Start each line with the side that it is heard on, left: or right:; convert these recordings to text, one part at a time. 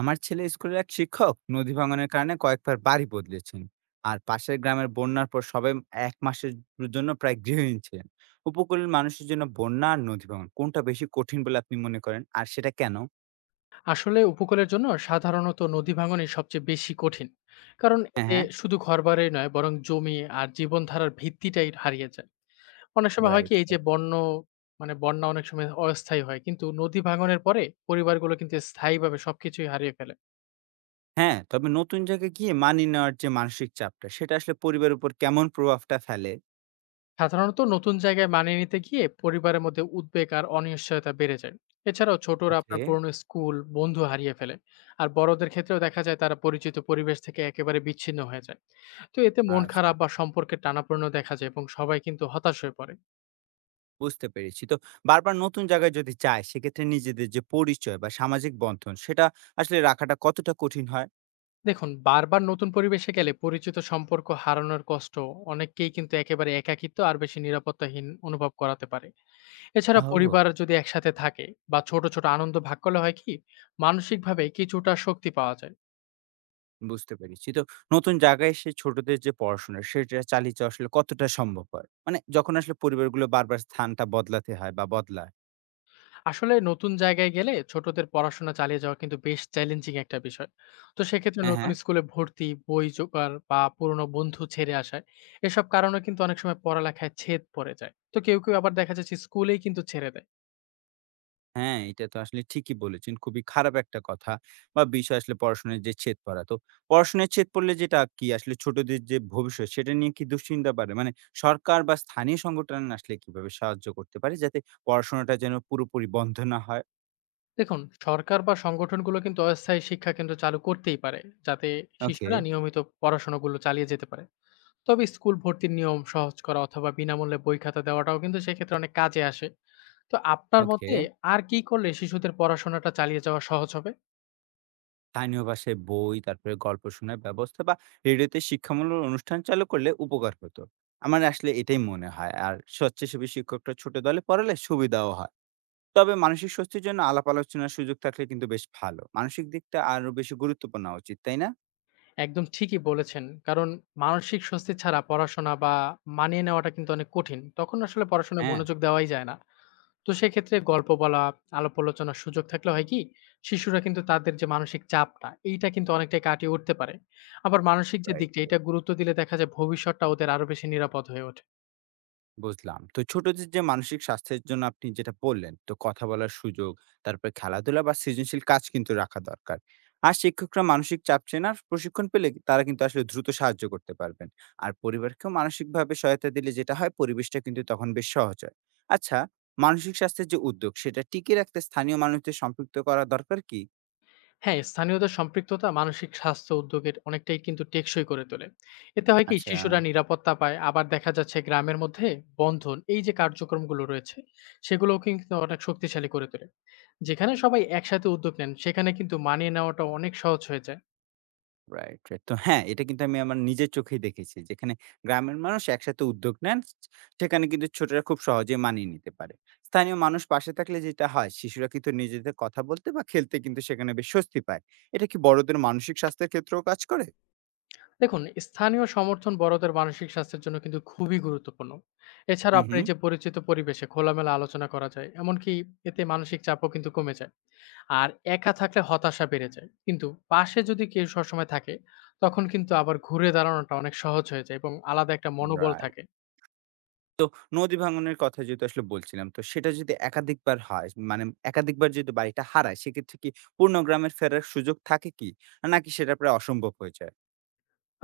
right: আমার ছেলে স্কুলের এক শিক্ষক নদী ভাঙনের কারণে কয়েকবার বাড়ি বদলেছেন। আর পাশের গ্রামের বন্যার পর সবাই এক মাসের জন্য প্রায় গৃহহীন ছিলেন। উপকূলের মানুষের জন্য বন্যা আর নদী ভাঙন কোনটা বেশি কঠিন বলে আপনি মনে করেন, আর সেটা কেন?
left: আসলে উপকূলের জন্য সাধারণত নদী ভাঙনই সবচেয়ে বেশি কঠিন। কারণ
right: হ্যাঁ,
left: এতে
right: হ্যাঁ।
left: শুধু ঘরবাড়ি নয় বরং জমি আর জীবনধারার ভিত্তিটাই হারিয়ে যায়। অনেক সময় হয় কি
right: রাইট।
left: এই যে মানে বন্যা অনেক সময় অস্থায়ী হয় কিন্তু নদী ভাঙনের পরে পরিবারগুলো কিন্তু স্থায়ীভাবে সবকিছুই হারিয়ে ফেলে।
right: হ্যাঁ, তবে নতুন জায়গায় গিয়ে মানিয়ে নেওয়ার যে মানসিক চাপটা, সেটা আসলে পরিবারের উপর কেমন প্রভাবটা ফেলে?
left: সাধারণত নতুন জায়গায় মানিয়ে নিতে গিয়ে পরিবারের মধ্যে উদ্বেগ আর অনিশ্চয়তা বেড়ে যায়। এছাড়াও ছোটরা আপনার
right: ওকে।
left: পুরনো স্কুল বন্ধু হারিয়ে ফেলে। আর বড়দের ক্ষেত্রেও দেখা যায় তারা পরিচিত পরিবেশ থেকে একেবারে বিচ্ছিন্ন হয়ে যায়। তো এতে মন খারাপ
right: আচ্ছা,
left: বা সম্পর্কের টানাপূর্ণ দেখা যায় এবং সবাই কিন্তু হতাশ হয়ে পড়ে।
right: বুঝতে পেরেছি। তো বারবার নতুন জায়গায় যদি চায়, সেক্ষেত্রে নিজেদের যে পরিচয় বা সামাজিক বন্ধন, সেটা আসলে রাখাটা কতটা কঠিন হয়?
left: দেখুন, বারবার নতুন পরিবেশে গেলে পরিচিত সম্পর্ক হারানোর কষ্ট অনেককেই কিন্তু একেবারে একাকিত্ব আর বেশি নিরাপত্তাহীন অনুভব করাতে পারে। এছাড়া
right: ও,
left: পরিবার যদি একসাথে থাকে বা ছোট ছোট আনন্দ ভাগ করলে হয় কি মানসিকভাবে কিছুটা শক্তি পাওয়া যায়।
right: বুঝতে পেরেছি। তো নতুন জায়গায় এসে ছোটদের যে পড়াশোনা, সেটা চালিয়ে যাওয়া আসলে কতটা সম্ভব হয়? মানে যখন আসলে পরিবারগুলো বারবার স্থানটা বদলাতে হয় বা বদলায়।
left: আসলে নতুন জায়গায় গেলে ছোটদের পড়াশোনা চালিয়ে যাওয়া কিন্তু বেশ চ্যালেঞ্জিং একটা বিষয়। তো সেক্ষেত্রে
right: হ্যাঁ,
left: নতুন
right: হ্যাঁ।
left: স্কুলে ভর্তি, বই জোগাড় বা পুরনো বন্ধু ছেড়ে আসায় এসব কারণে কিন্তু অনেক সময় পড়ালেখায় ছেদ পড়ে যায়। তো কেউ কেউ আবার দেখা যাচ্ছে স্কুলেই কিন্তু ছেড়ে দেয়।
right: হ্যাঁ, এটা তো আসলে ঠিকই বলেছেন। খুবই খারাপ একটা কথা বা বিষয়, আসলে পড়াশোনায় যে ছেদ পড়া। তো পড়াশোনায় ছেদ পড়লে যেটা কি আসলে ছোটদের যে ভবিষ্যৎ, সেটা নিয়ে কি দুশ্চিন্তা বাড়ে? মানে সরকার বা স্থানীয় সংগঠন আসলে কিভাবে সাহায্য করতে পারে? যাতে পড়াশোনাটা যেন পুরোপুরি বন্ধ না হয়?
left: দেখুন, সরকার বা সংগঠনগুলো কিন্তু অস্থায়ী শিক্ষা কেন্দ্র চালু করতেই পারে, যাতে
right: ওকে,
left: শিশুরা নিয়মিত পড়াশোনাগুলো চালিয়ে যেতে পারে। তবে স্কুল ভর্তির নিয়ম সহজ করা অথবা বিনামূল্যে বই খাতা দেওয়াটাও কিন্তু সেক্ষেত্রে অনেক কাজে আসে। তো আপনার
right: ওকে।
left: মতে আর কি করলে শিশুদের পড়াশোনাটা চালিয়ে যাওয়া সহজ হবে?
right: স্থানীয় ভাষায় বই, তারপরে গল্প শোনার ব্যবস্থা বা রেডিওতে শিক্ষামূলক অনুষ্ঠান চালু করলে উপকার হতো। আমার আসলে এটাই মনে হয়। আর স্বেচ্ছাসেবী শিক্ষকরা ছোট দলে পড়ালে সুবিধাও হয়। তবে মানসিক স্বস্তির জন্য আলাপ আলোচনার সুযোগ থাকলে কিন্তু বেশ ভালো। মানসিক দিকটা আরো বেশি গুরুত্বপূর্ণ হওয়া উচিত, তাই না?
left: একদম ঠিকই বলেছেন। কারণ মানসিক স্বস্তি ছাড়া পড়াশোনা বা মানিয়ে নেওয়াটা কিন্তু অনেক কঠিন। তখন আসলে পড়াশোনায়
right: হ্যাঁ,
left: মনোযোগ দেওয়াই যায় না। তো সেক্ষেত্রে গল্প বলা, আলাপ আলোচনার সুযোগ থাকলে হয় কি, শিশুরা কিন্তু তাদের যে মানসিক চাপটা, এইটা কিন্তু অনেকটাই কাটিয়ে উঠতে পারে। আবার মানসিক যে
right: রাইট।
left: দিকটা, এটা গুরুত্ব দিলে দেখা যায় ভবিষ্যৎটা ওদের আরো বেশি নিরাপদ হয়ে ওঠে।
right: বুঝলাম। তো ছোটদের যে মানসিক স্বাস্থ্যের জন্য আপনি যেটা বললেন, তো কথা বলার সুযোগ, তারপরে খেলাধুলা বা সৃজনশীল কাজ কিন্তু রাখা দরকার। আর শিক্ষকরা মানসিক চাপ চেনার প্রশিক্ষণ পেলে তারা কিন্তু আসলে দ্রুত সাহায্য করতে পারবেন। আর পরিবারকেও মানসিকভাবে সহায়তা দিলে যেটা হয়, পরিবেশটা কিন্তু তখন বেশ সহজ হয়। আচ্ছা, মানসিক স্বাস্থ্যের যে উদ্যোগ, সেটা টিকিয়ে রাখতে স্থানীয় মানুষদের সম্পৃক্ত করা দরকার কি?
left: হ্যাঁ, স্থানীয়দের সম্পৃক্ততা মানসিক স্বাস্থ্য উদ্যোগের অনেকটাই কিন্তু টেকসই করে তোলে। এতে হয় কি
right: আচ্ছা।
left: শিশুরা নিরাপত্তা পায়, আবার দেখা যাচ্ছে গ্রামের মধ্যে বন্ধন, এই যে কার্যক্রমগুলো রয়েছে, সেগুলোও কিন্তু অনেক শক্তিশালী করে তোলে। যেখানে সবাই একসাথে উদ্যোগ নেন সেখানে কিন্তু মানিয়ে নেওয়াটা অনেক সহজ হয়ে যায়।
right: Right, right. তো হ্যাঁ, এটা কিন্তু আমি আমার নিজের চোখেই দেখেছি। যেখানে গ্রামের মানুষ একসাথে উদ্যোগ নেন, সেখানে কিন্তু ছোটরা খুব সহজে মানিয়ে নিতে পারে। স্থানীয় মানুষ পাশে থাকলে যেটা হয়, শিশুরা কিন্তু নিজেদের কথা বলতে বা খেলতে কিন্তু সেখানে বেশ স্বস্তি পায়। এটা কি বড়দের মানসিক স্বাস্থ্যের ক্ষেত্রেও কাজ করে?
left: দেখুন, স্থানীয় সমর্থন বড়দের মানসিক স্বাস্থ্যের জন্য কিন্তু খুবই গুরুত্বপূর্ণ। এছাড়া
right: হুম,
left: আপনার
right: হুম।
left: এই যে পরিচিত পরিবেশে খোলামেলা আলোচনা করা যায়, এমনকি এতে মানসিক চাপও কিন্তু কমে যায়। আর একা থাকলে হতাশা বেড়ে যায়। কিন্তু পাশে যদি কেউ সবসময় থাকে, তখন কিন্তু আবার ঘুরে দাঁড়ানোটা অনেক সহজ হয়ে যায় এবং আলাদা একটা মনোবল
right: রাইট।
left: থাকে।
right: নদী ভাঙনের কথা যেহেতু আসলে বলছিলাম, তো সেটা যদি একাধিকবার হয়, মানে একাধিকবার যদি বাড়িটা হারায়, সেক্ষেত্রে কি পূর্ণ গ্রামের ফেরার সুযোগ থাকে কি? নাকি সেটা প্রায় অসম্ভব হয়ে যায়?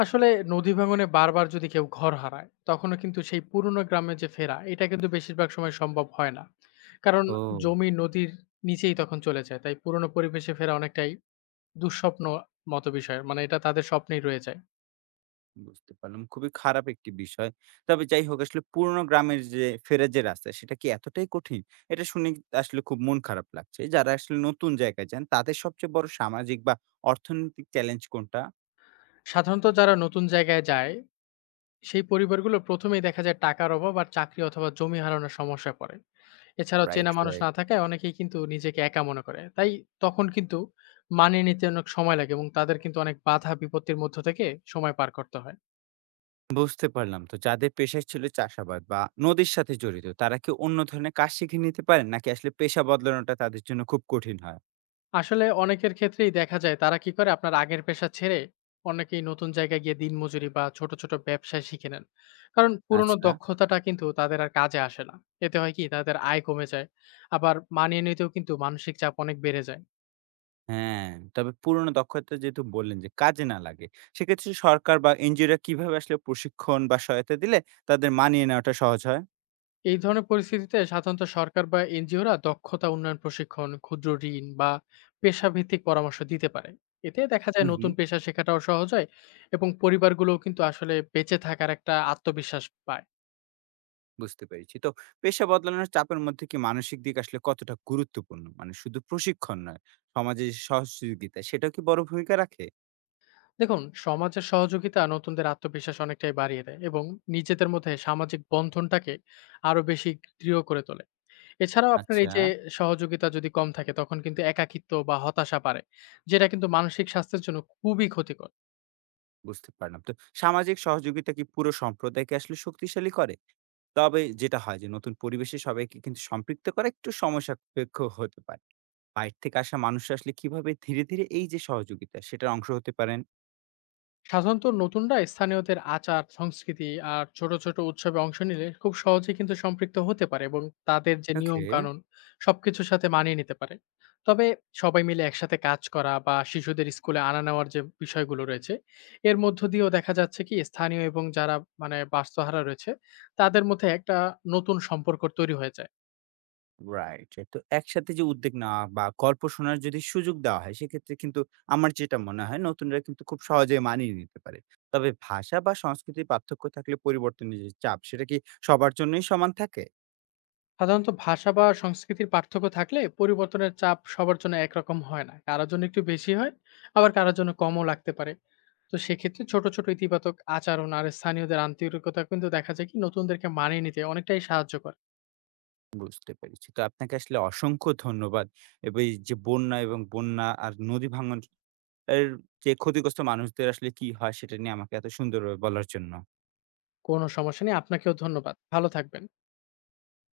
left: আসলে নদী ভাঙনে বারবার যদি কেউ ঘর হারায়, তখনও কিন্তু সেই পুরনো গ্রামে যে ফেরা, এটা কিন্তু বেশিরভাগ সময় সম্ভব হয় না। কারণ
right: ও!
left: জমি নদীর নিচেই তখন চলে যায়। তাই পুরনো পরিবেশে ফেরা অনেকটাই দুঃস্বপ্ন মতো বিষয়। মানে এটা তাদের স্বপ্নেই রয়ে যায়।
right: বুঝতে পারলাম। খুবই খারাপ একটি বিষয়। তবে যাই হোক আসলে পুরনো গ্রামের যে ফেরা যে রাস্তা, সেটা কি এতটাই কঠিন? এটা শুনে আসলে খুব মন খারাপ লাগছে। যারা আসলে নতুন জায়গায় যান, তাদের সবচেয়ে বড় সামাজিক বা অর্থনৈতিক চ্যালেঞ্জ কোনটা?
left: সাধারণত যারা নতুন জায়গায় যায়, সেই পরিবারগুলো ১ম এই দেখা যায় টাকার অভাব আর চাকরি অথবা জমি হারানোর সমস্যায় পড়ে। এছাড়াও
right: রাইট,
left: চেনা মানুষ
right: রাইট।
left: না থাকায় অনেকেই কিন্তু নিজেকে একা মনে করে। তাই তখন কিন্তু মানিয়ে নিতে অনেক সময় লাগে এবং তাদের কিন্তু অনেক বাধা বিপত্তির মধ্য থেকে সময় পার করতে হয়।
right: বুঝতে পারলাম। তো যাদের পেশা ছিল চাষাবাদ বা নদীর সাথে জড়িত, তারা কি অন্য ধরনের কাজ শিখে নিতে পারেন? নাকি আসলে পেশা বদলানোটা তাদের জন্য খুব কঠিন হয়?
left: আসলে অনেকের ক্ষেত্রেই দেখা যায় তারা কি করে আপনার আগের পেশা ছেড়ে অনেকেই নতুন জায়গায় গিয়ে দিনমজুরি বা ছোট, ছোট ব্যবসায় শিখে নেন। কারণ পুরনো
right: আচ্ছা।
left: দক্ষতাটা কিন্তু তাদের আর কাজে আসে না। এতে হয় কি তাদের আয় কমে যায়। আবার মানিয়ে নিতেও কিন্তু মানসিক চাপ অনেক বেড়ে যায়।
right: হ্যাঁ, তবে পুরনো দক্ষতা যেহেতু বললেন যে কাজে না লাগে, সেক্ষেত্রে সরকার বা এনজিওরা কিভাবে আসলে প্রশিক্ষণ বা সহায়তা দিলে তাদের মানিয়ে নেওয়াটা সহজ হয়?
left: এই ধরনের পরিস্থিতিতে সাধারণত সরকার বা এনজিওরা দক্ষতা উন্নয়ন প্রশিক্ষণ, ক্ষুদ্র ঋণ বা পেশাভিত্তিক পরামর্শ দিতে পারে। এতে দেখা যায়
right: হুম,
left: নতুন
right: হুম,
left: পেশা শেখাটাও সহজ হয় এবং পরিবারগুলোও কিন্তু আসলে বেঁচে থাকার একটা আত্মবিশ্বাস পায়।
right: বুঝতে পেরেছি। তো পেশা বদলানোর চাপের মধ্যে কি মানসিক দিক আসলে কতটা গুরুত্বপূর্ণ? মানে শুধু প্রশিক্ষণ নয়, সমাজে যে সহযোগিতা, সেটাও কি বড় ভূমিকা রাখে?
left: দেখুন, সমাজের সহযোগিতা নতুনদের আত্মবিশ্বাস অনেকটাই বাড়িয়ে দেয় এবং নিজেদের মধ্যে সামাজিক বন্ধনটাকে আরো বেশি দৃঢ় করে তোলে। এছাড়াও আপনার এই
right: আচ্ছা।
left: যে সহযোগিতা যদি কম থাকে তখন কিন্তু একাকিত্ব বা হতাশা পারে, যেটা কিন্তু মানসিক স্বাস্থ্যের জন্য খুবই ক্ষতিকর।
right: বুঝতে পারলাম। তো সামাজিক সহযোগিতা কি পুরো সম্প্রদায়কে আসলে শক্তিশালী করে? তবে যেটা হয় যে নতুন পরিবেশে সবাইকে কিন্তু সম্পৃক্ত করা একটু সময় সাপেক্ষ হতে পারে। বাইরে থেকে আসা মানুষ আসলে কিভাবে ধীরে, ধীরে এই যে সহযোগিতা, সেটার অংশ হতে পারেন?
left: সাধারণত নতুনরা স্থানীয়দের আচার সংস্কৃতি আর ছোট ছোট উৎসবে অংশ নিলে খুব সহজে কিন্তু সম্পৃক্ত হতে পারে এবং তাদের যে নিয়ম
right: ওকে।
left: কানুন সবকিছুর সাথে মানিয়ে নিতে পারে। তবে সবাই মিলে একসাথে কাজ করা বা শিশুদের স্কুলে আনা নেওয়ার যে বিষয়গুলো রয়েছে, এর মধ্য দিয়েও দেখা যাচ্ছে কি স্থানীয় এবং যারা মানে বাস্তহারা রয়েছে, তাদের মধ্যে একটা নতুন সম্পর্ক তৈরি হয়ে যায়।
right: রাইট। তো একসাথে যে উদ্যোগ নেওয়া বা গল্প শোনার যদি সুযোগ দেওয়া হয়, সেক্ষেত্রে কিন্তু আমার যেটা মনে হয় নতুনরা কিন্তু খুব সহজে মানিয়ে নিতে পারে। তবে ভাষা বা সংস্কৃতির পার্থক্য থাকলে পরিবর্তনের যে চাপ, সেটা কি সবার জন্যই সমান থাকে?
left: সাধারণত ভাষা বা সংস্কৃতির পার্থক্য থাকলে পরিবর্তনের চাপ সবার জন্য একরকম হয় না। কারোর জন্য একটু বেশি হয়, আবার কারোর জন্য কমও লাগতে পারে। তো সেক্ষেত্রে ছোট, ছোট ইতিবাচক আচরণ আর স্থানীয়দের আন্তরিকতা কিন্তু দেখা যায় কি নতুনদেরকে মানিয়ে নিতে অনেকটাই সাহায্য করে।
right: বুঝতে পেরেছি। তো আপনাকে আসলে অসংখ্য ধন্যবাদ। এবং এই যে বন্যা এবং বন্যা আর নদী ভাঙন এর যে ক্ষতিগ্রস্ত মানুষদের আসলে কি হয় সেটা নিয়ে আমাকে এত সুন্দরভাবে বলার জন্য।
left: কোনো সমস্যা নেই। আপনাকেও ধন্যবাদ। ভালো থাকবেন।